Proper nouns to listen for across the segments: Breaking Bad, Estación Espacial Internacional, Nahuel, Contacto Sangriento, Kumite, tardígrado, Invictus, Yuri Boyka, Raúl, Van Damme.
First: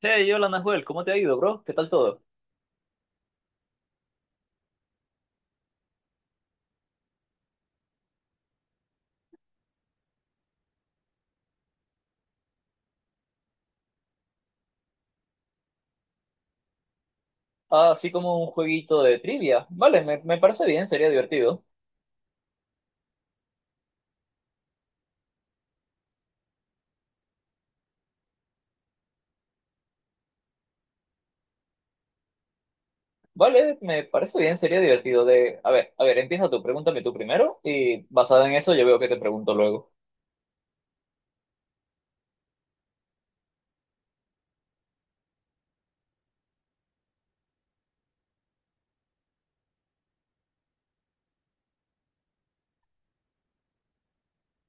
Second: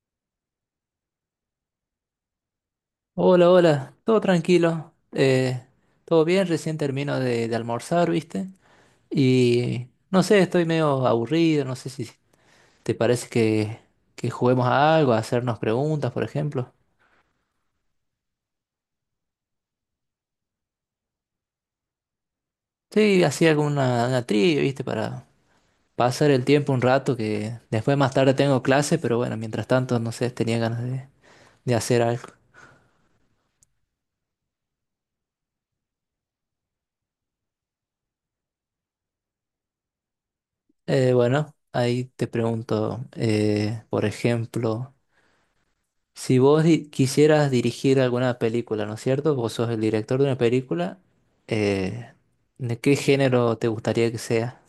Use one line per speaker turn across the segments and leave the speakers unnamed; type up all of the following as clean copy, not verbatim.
Hey, hola Nahuel, ¿cómo te ha ido, bro? ¿Qué tal todo?
Hola, hola, todo tranquilo, todo bien, recién termino de almorzar, ¿viste? Y no sé, estoy medio aburrido, no sé si te parece que juguemos a algo, a hacernos preguntas, por ejemplo.
Ah, así como un jueguito de trivia. Vale, me parece bien, sería divertido.
Sí, así alguna una trivia, ¿viste? Para pasar el tiempo un rato, que después más tarde tengo clase, pero bueno, mientras tanto, no sé, tenía ganas de hacer algo.
Vale, me parece bien, sería divertido de... a ver, empieza tú, pregúntame tú primero y basado en eso yo veo que te pregunto luego.
Bueno, ahí te pregunto, por ejemplo. Si vos quisieras dirigir alguna película, ¿no es cierto? Vos sos el director de una película. Eh, ¿De qué género te gustaría que sea?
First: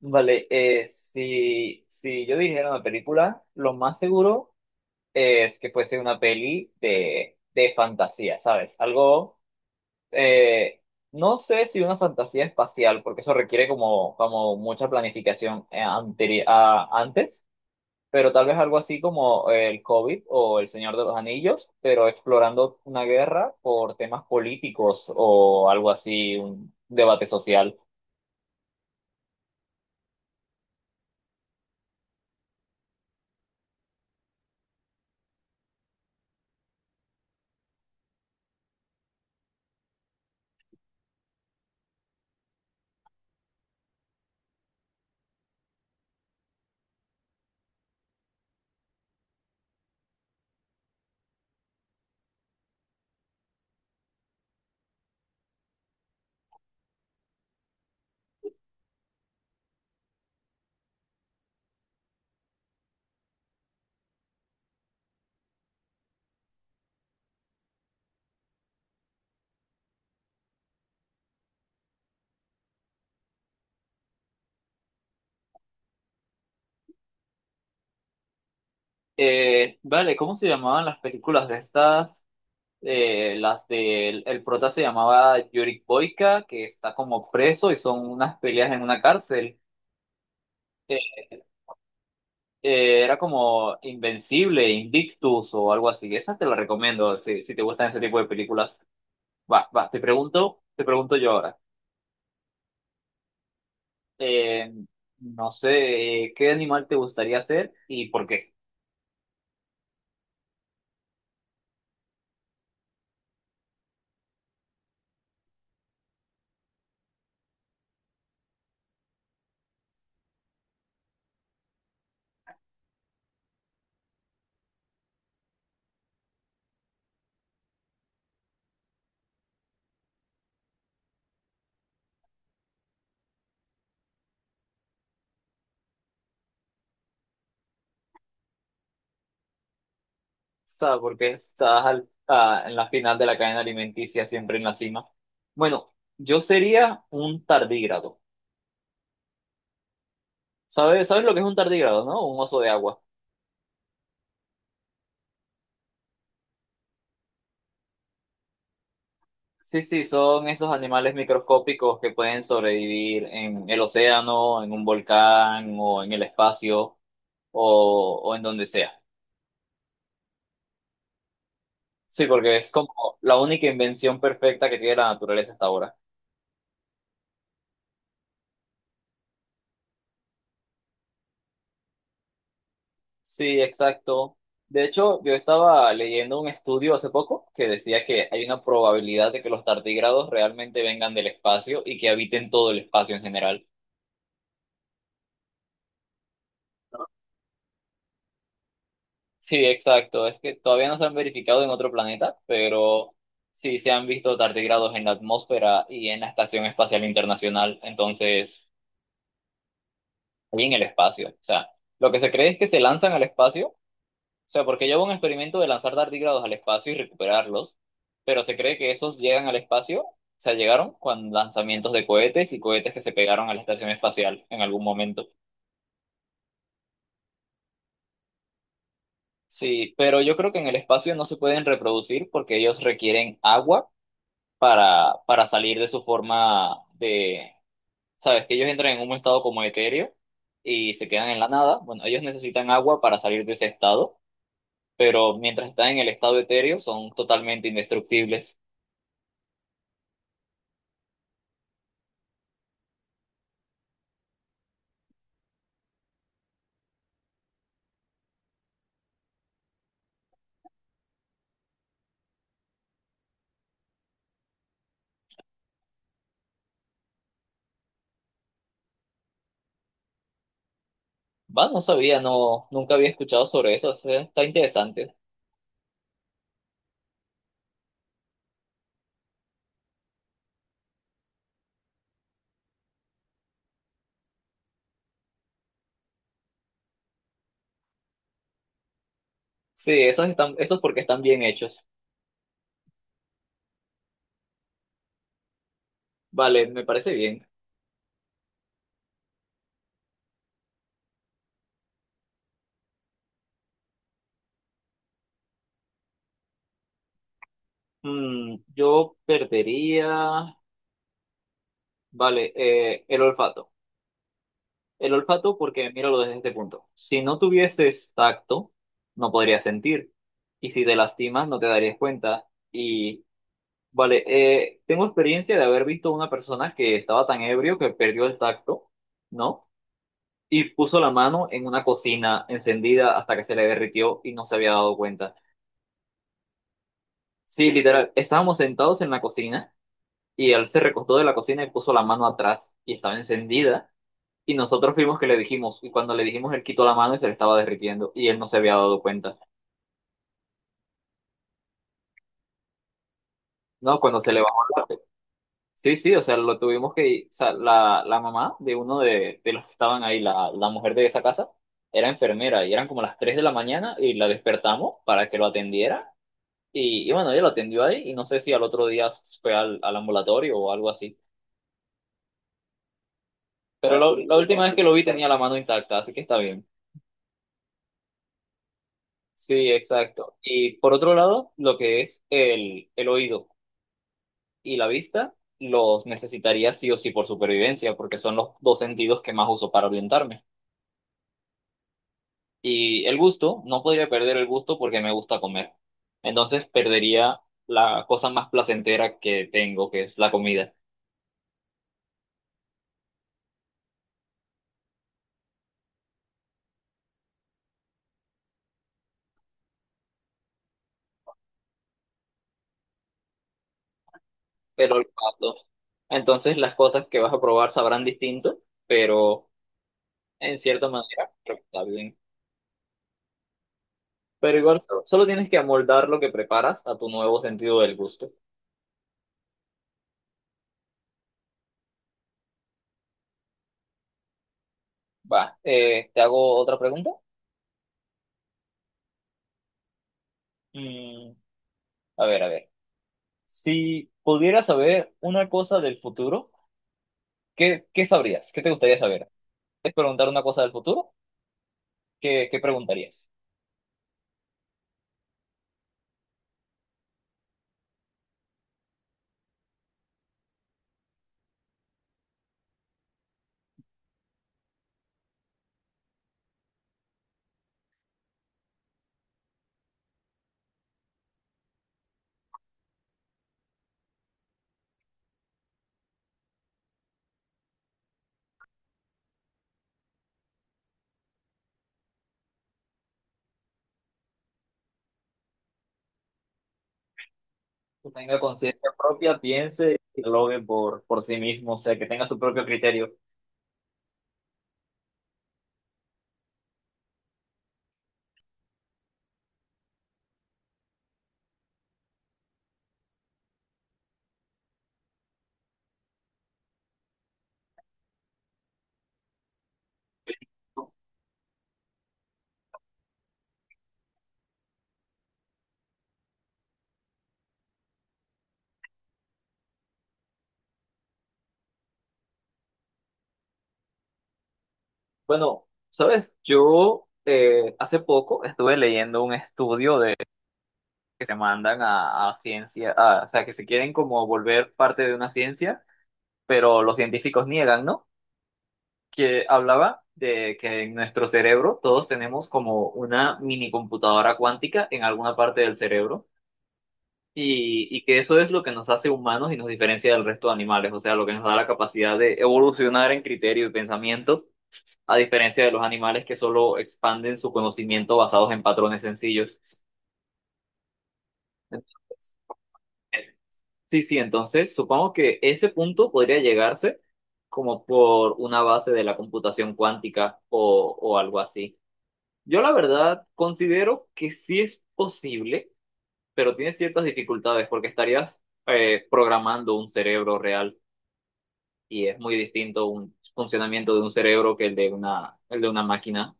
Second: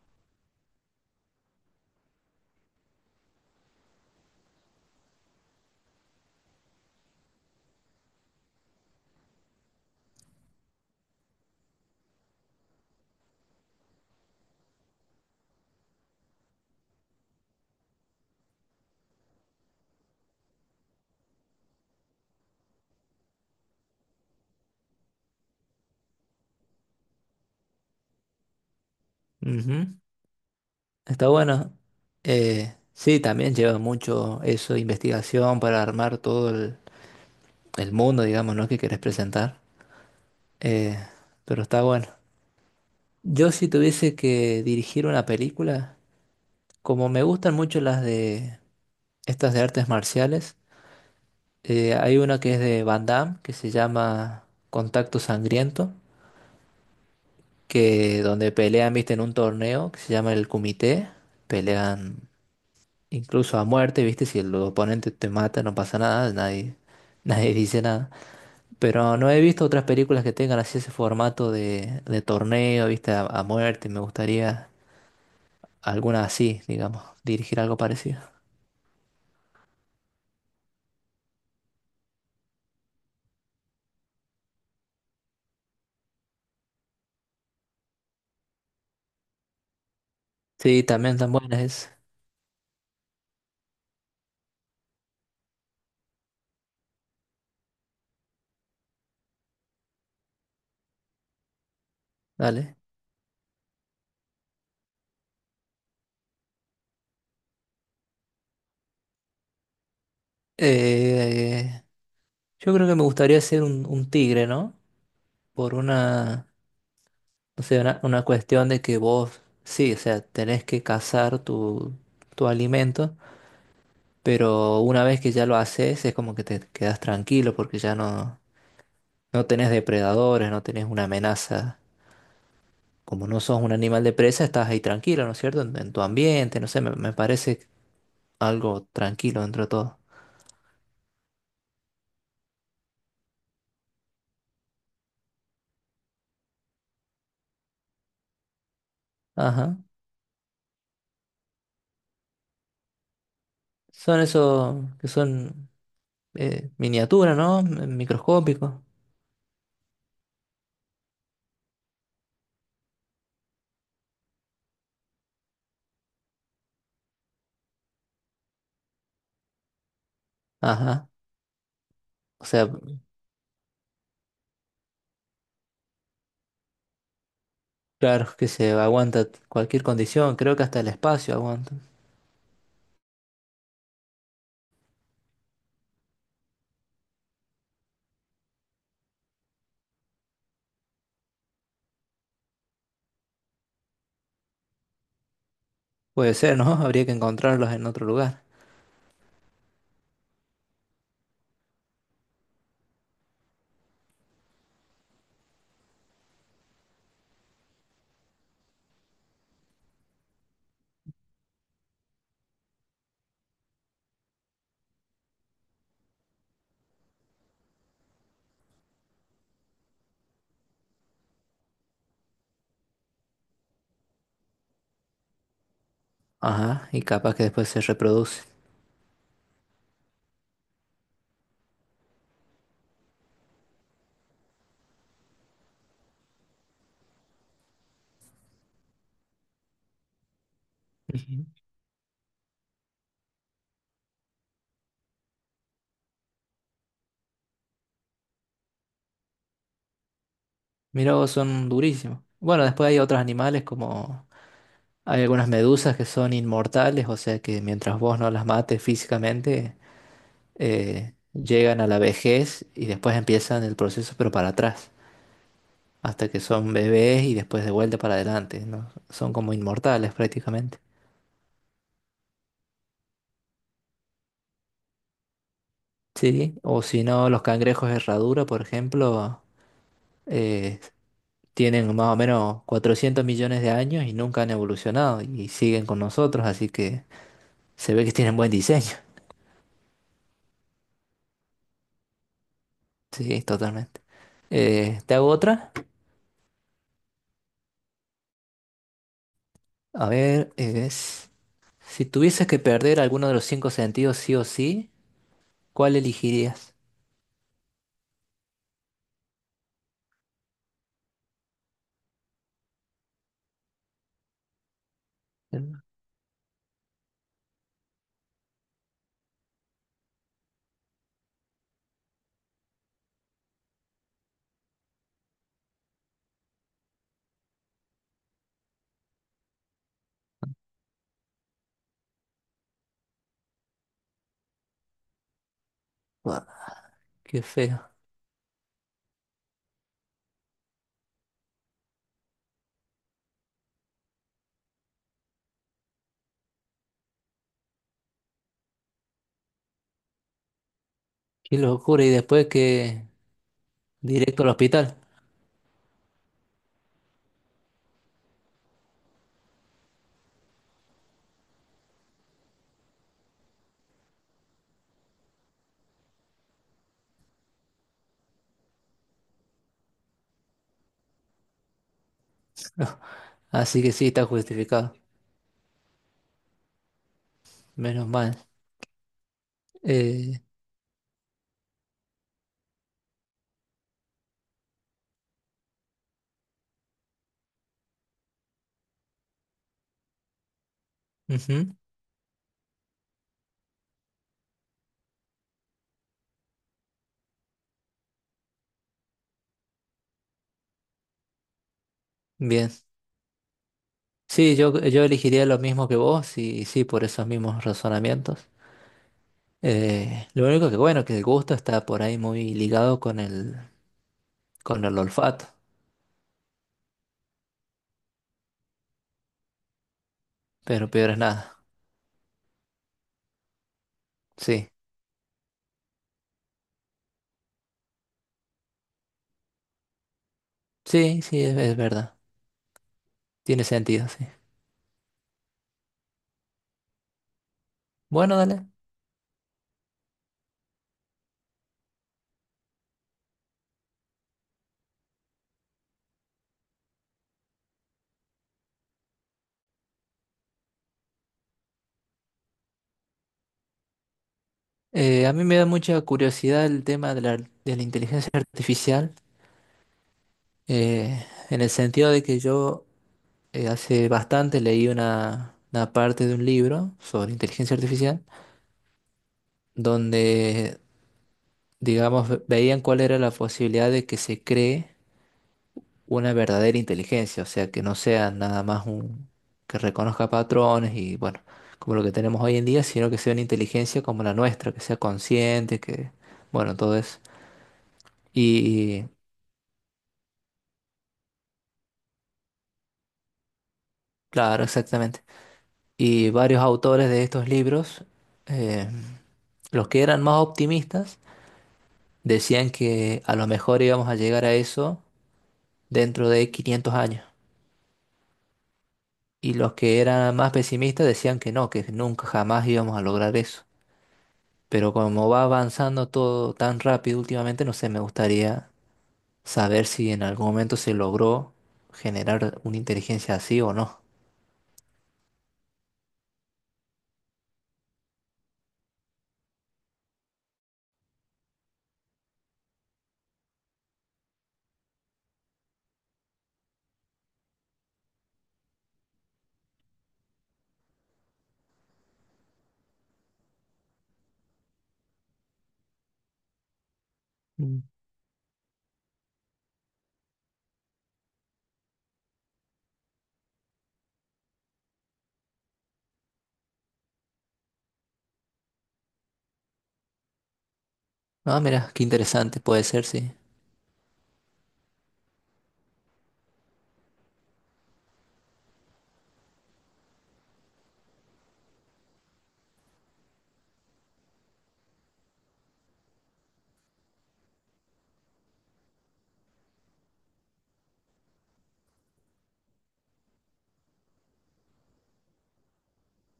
Vale, si yo dijera una película, lo más seguro es que fuese una peli de fantasía, ¿sabes? Algo... eh, no sé si una fantasía espacial, porque eso requiere como mucha planificación, antes. Pero tal vez algo así como el COVID o El Señor de los Anillos, pero explorando una guerra por temas políticos o algo así, un debate social.
Ujú, está bueno. Sí, también lleva mucho eso, investigación para armar todo el mundo, digamos, ¿no? Que querés presentar. Eh, pero está bueno. Yo si tuviese que dirigir una película, como me gustan mucho las de estas de artes marciales, hay una que es de Van Damme, que se llama Contacto Sangriento, que donde pelean, viste, en un torneo que se llama el Kumite, pelean incluso a muerte, viste, si el oponente te mata no pasa nada, nadie, nadie dice nada. Pero no he visto otras películas que tengan así ese formato de torneo, viste, a muerte, me gustaría alguna así, digamos, dirigir algo parecido.
Vale, ¿cómo se llamaban las películas de estas? Las del el prota se llamaba Yuri Boyka, que está como preso y son unas peleas en una cárcel.
Sí, también
Eh,
tan buenas es,
era como Invencible, Invictus o algo así. Esas te las recomiendo si te gustan ese tipo de películas. Va, va, te pregunto yo ahora.
dale.
Eh, no sé, ¿qué animal te gustaría ser y por qué?
Eh, yo creo que me gustaría ser un tigre, ¿no? Por una, no sé, una cuestión de que vos, sí, o sea, tenés que cazar tu alimento, pero una vez que ya lo haces es como que te quedas tranquilo porque ya no tenés depredadores, no tenés una amenaza. Como no sos un animal de presa, estás ahí tranquilo, ¿no es cierto? En tu ambiente, no sé, me parece algo tranquilo dentro de todo.
¿Sabes por qué estás en la final de la cadena alimenticia, siempre en la cima? Bueno, yo sería un tardígrado.
Ajá.
¿Sabes, sabes lo que es un tardígrado, no? Un oso de agua.
Son esos que son miniaturas, ¿no? Microscópicos.
Sí, sí, son esos animales microscópicos que pueden sobrevivir en el océano, en un volcán o en el espacio o en donde sea.
Ajá.
Sí,
O
porque
sea,
es como la única invención perfecta que tiene la naturaleza hasta ahora.
claro, que se aguanta cualquier condición, creo que hasta el espacio aguanta.
Sí, exacto. De hecho, yo estaba leyendo un estudio hace poco que decía que hay una probabilidad de que los tardigrados realmente vengan del espacio y que habiten todo el espacio en general.
Puede ser, ¿no? Habría que encontrarlos en otro lugar.
Sí, exacto. Es que todavía no se han verificado en otro planeta, pero sí se han visto tardigrados en la atmósfera y en la Estación Espacial Internacional, entonces, y en el espacio. O sea, lo que se cree es que se lanzan al espacio. O sea, porque yo hago un experimento de lanzar tardígrados al espacio y recuperarlos, pero se cree que esos llegan al espacio, o sea, llegaron con lanzamientos de cohetes y cohetes que se pegaron a la estación espacial en algún momento.
Ajá, y capaz que después se reproducen.
Sí, pero yo creo que en el espacio no se pueden reproducir porque ellos requieren agua para salir de su forma de, sabes, que ellos entran en un estado como etéreo y se quedan en
Ujú.
la nada. Bueno, ellos necesitan agua para salir de ese estado, pero mientras están en el estado etéreo son totalmente indestructibles.
Mirá vos, son durísimos. Bueno, después hay otros animales como... Hay algunas medusas que son inmortales, o sea que mientras vos no las mates físicamente, llegan a la vejez y después empiezan el proceso, pero para atrás, hasta que son bebés y después de vuelta para adelante, ¿no? Son como inmortales prácticamente.
Va, no sabía, no, nunca había escuchado sobre eso. O sea, está interesante.
Sí, o si no, los cangrejos herradura, por ejemplo, eh, tienen más o menos 400 millones de años y nunca han evolucionado y siguen con nosotros, así que se ve que tienen buen diseño.
Sí, esos están, esos porque están bien hechos.
Sí, totalmente. ¿Te hago otra?
Vale, me parece bien.
A ver, es... Si tuvieses que perder alguno de los cinco sentidos sí o sí, ¿cuál elegirías?
Mm, yo perdería, vale, el olfato. El olfato
Mm.
porque míralo desde este punto. Si no tuvieses tacto, no podrías sentir. Y si te lastimas, no te darías cuenta. Y, vale, tengo experiencia de haber visto a una persona que estaba tan ebrio que perdió el tacto, ¿no? Y puso la mano en una cocina encendida hasta que se le derritió y no se había dado cuenta.
Buah, qué
Sí,
feo,
literal, estábamos sentados en la cocina y él se recostó de la cocina y puso la mano atrás y estaba encendida y nosotros fuimos que le dijimos y cuando le dijimos él quitó la mano y se le estaba derritiendo y él no se había dado cuenta.
qué locura, y después que
No, cuando se le
directo al
bajó la...
hospital.
Sí, sí, o sea, lo tuvimos que... O sea, la mamá de uno de los que estaban ahí, la mujer de esa casa, era enfermera y eran como las 3 de la mañana y la despertamos para que lo atendiera. Y bueno, ella lo atendió ahí y no sé si al otro día fue al ambulatorio o algo así.
Así que
Pero ah,
sí,
la,
está
pues la última vez que lo
justificado,
vi tenía la mano intacta, así que está bien.
menos mal.
Sí, exacto.
Eh,
Y por otro lado, lo que es el oído y la vista, los necesitaría sí o sí por supervivencia, porque son los dos sentidos que más uso para orientarme.
ujú,
Y el gusto, no podría perder el gusto porque me gusta comer. Entonces perdería la cosa más placentera que tengo, que es la comida.
bien. Sí, yo elegiría lo mismo que vos y, sí, por esos mismos razonamientos. Lo único que bueno, que el gusto está por ahí muy ligado con con
Pero
el olfato,
olfato. Entonces las cosas que vas a probar sabrán distinto, pero en cierta
pero peor es
manera
nada.
creo que está bien. Pero
Sí,
igual solo, solo tienes que amoldar lo que preparas a tu nuevo sentido del gusto.
sí, sí, es verdad. Tiene sentido, sí.
Va, ¿te hago otra pregunta?
Bueno, dale.
Mm, a ver, a ver. Si pudieras saber una cosa del futuro, ¿qué, qué sabrías? ¿Qué te gustaría saber? ¿Quieres preguntar una cosa del futuro? ¿Qué, qué preguntarías?
A mí me da mucha curiosidad el tema de de la inteligencia artificial, en el sentido de que yo hace bastante leí una parte de un libro sobre inteligencia artificial. Donde, digamos, veían cuál era la posibilidad de que se cree una verdadera inteligencia, o sea, que no sea nada más un que reconozca patrones y bueno, como lo que tenemos hoy en día, sino que sea una inteligencia como la nuestra, que sea consciente, que bueno, todo eso.
Que tenga conciencia
Y
propia, piense y lo logre por sí mismo, o sea, que tenga su propio criterio.
claro, exactamente. Y varios autores de estos libros, eh, los que eran más optimistas, decían que a lo mejor íbamos a llegar a eso dentro de 500 años. Y los que eran más pesimistas decían que no, que nunca jamás íbamos a lograr eso. Pero como va avanzando todo tan rápido últimamente, no sé, me gustaría saber si en algún momento se logró generar una inteligencia así o no.
Bueno, sabes, yo, hace poco estuve leyendo un estudio de que se mandan a ciencia, a- o sea, que se quieren como volver parte de una ciencia, pero los científicos niegan, ¿no? Que hablaba de que en nuestro cerebro todos tenemos como una mini computadora cuántica en alguna parte del cerebro
Mm.
y que eso es lo que nos hace humanos y nos diferencia del resto de animales, o sea, lo que nos da la capacidad de evolucionar en criterio y pensamiento a diferencia de los animales que solo expanden su conocimiento basados en patrones sencillos.
Ah, mira, qué
Entonces,
interesante puede ser, sí.
sí, sí, entonces supongo que ese punto podría llegarse como por una base de la computación cuántica o algo así. Yo la verdad considero que sí es posible, pero tiene ciertas dificultades porque estarías, programando un cerebro real y es muy distinto un funcionamiento de un cerebro que el de una máquina.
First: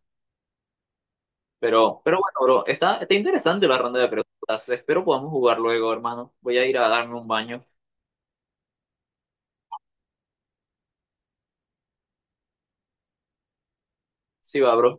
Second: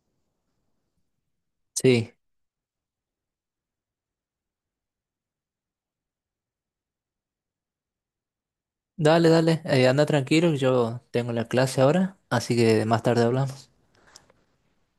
Sí.
Pero bueno, bro, está, está interesante la ronda de preguntas. Espero podamos jugar luego, hermano. Voy a ir a darme un baño.
Dale, dale, anda tranquilo, yo tengo la clase ahora, así que más tarde hablamos.
Sí, va, bro.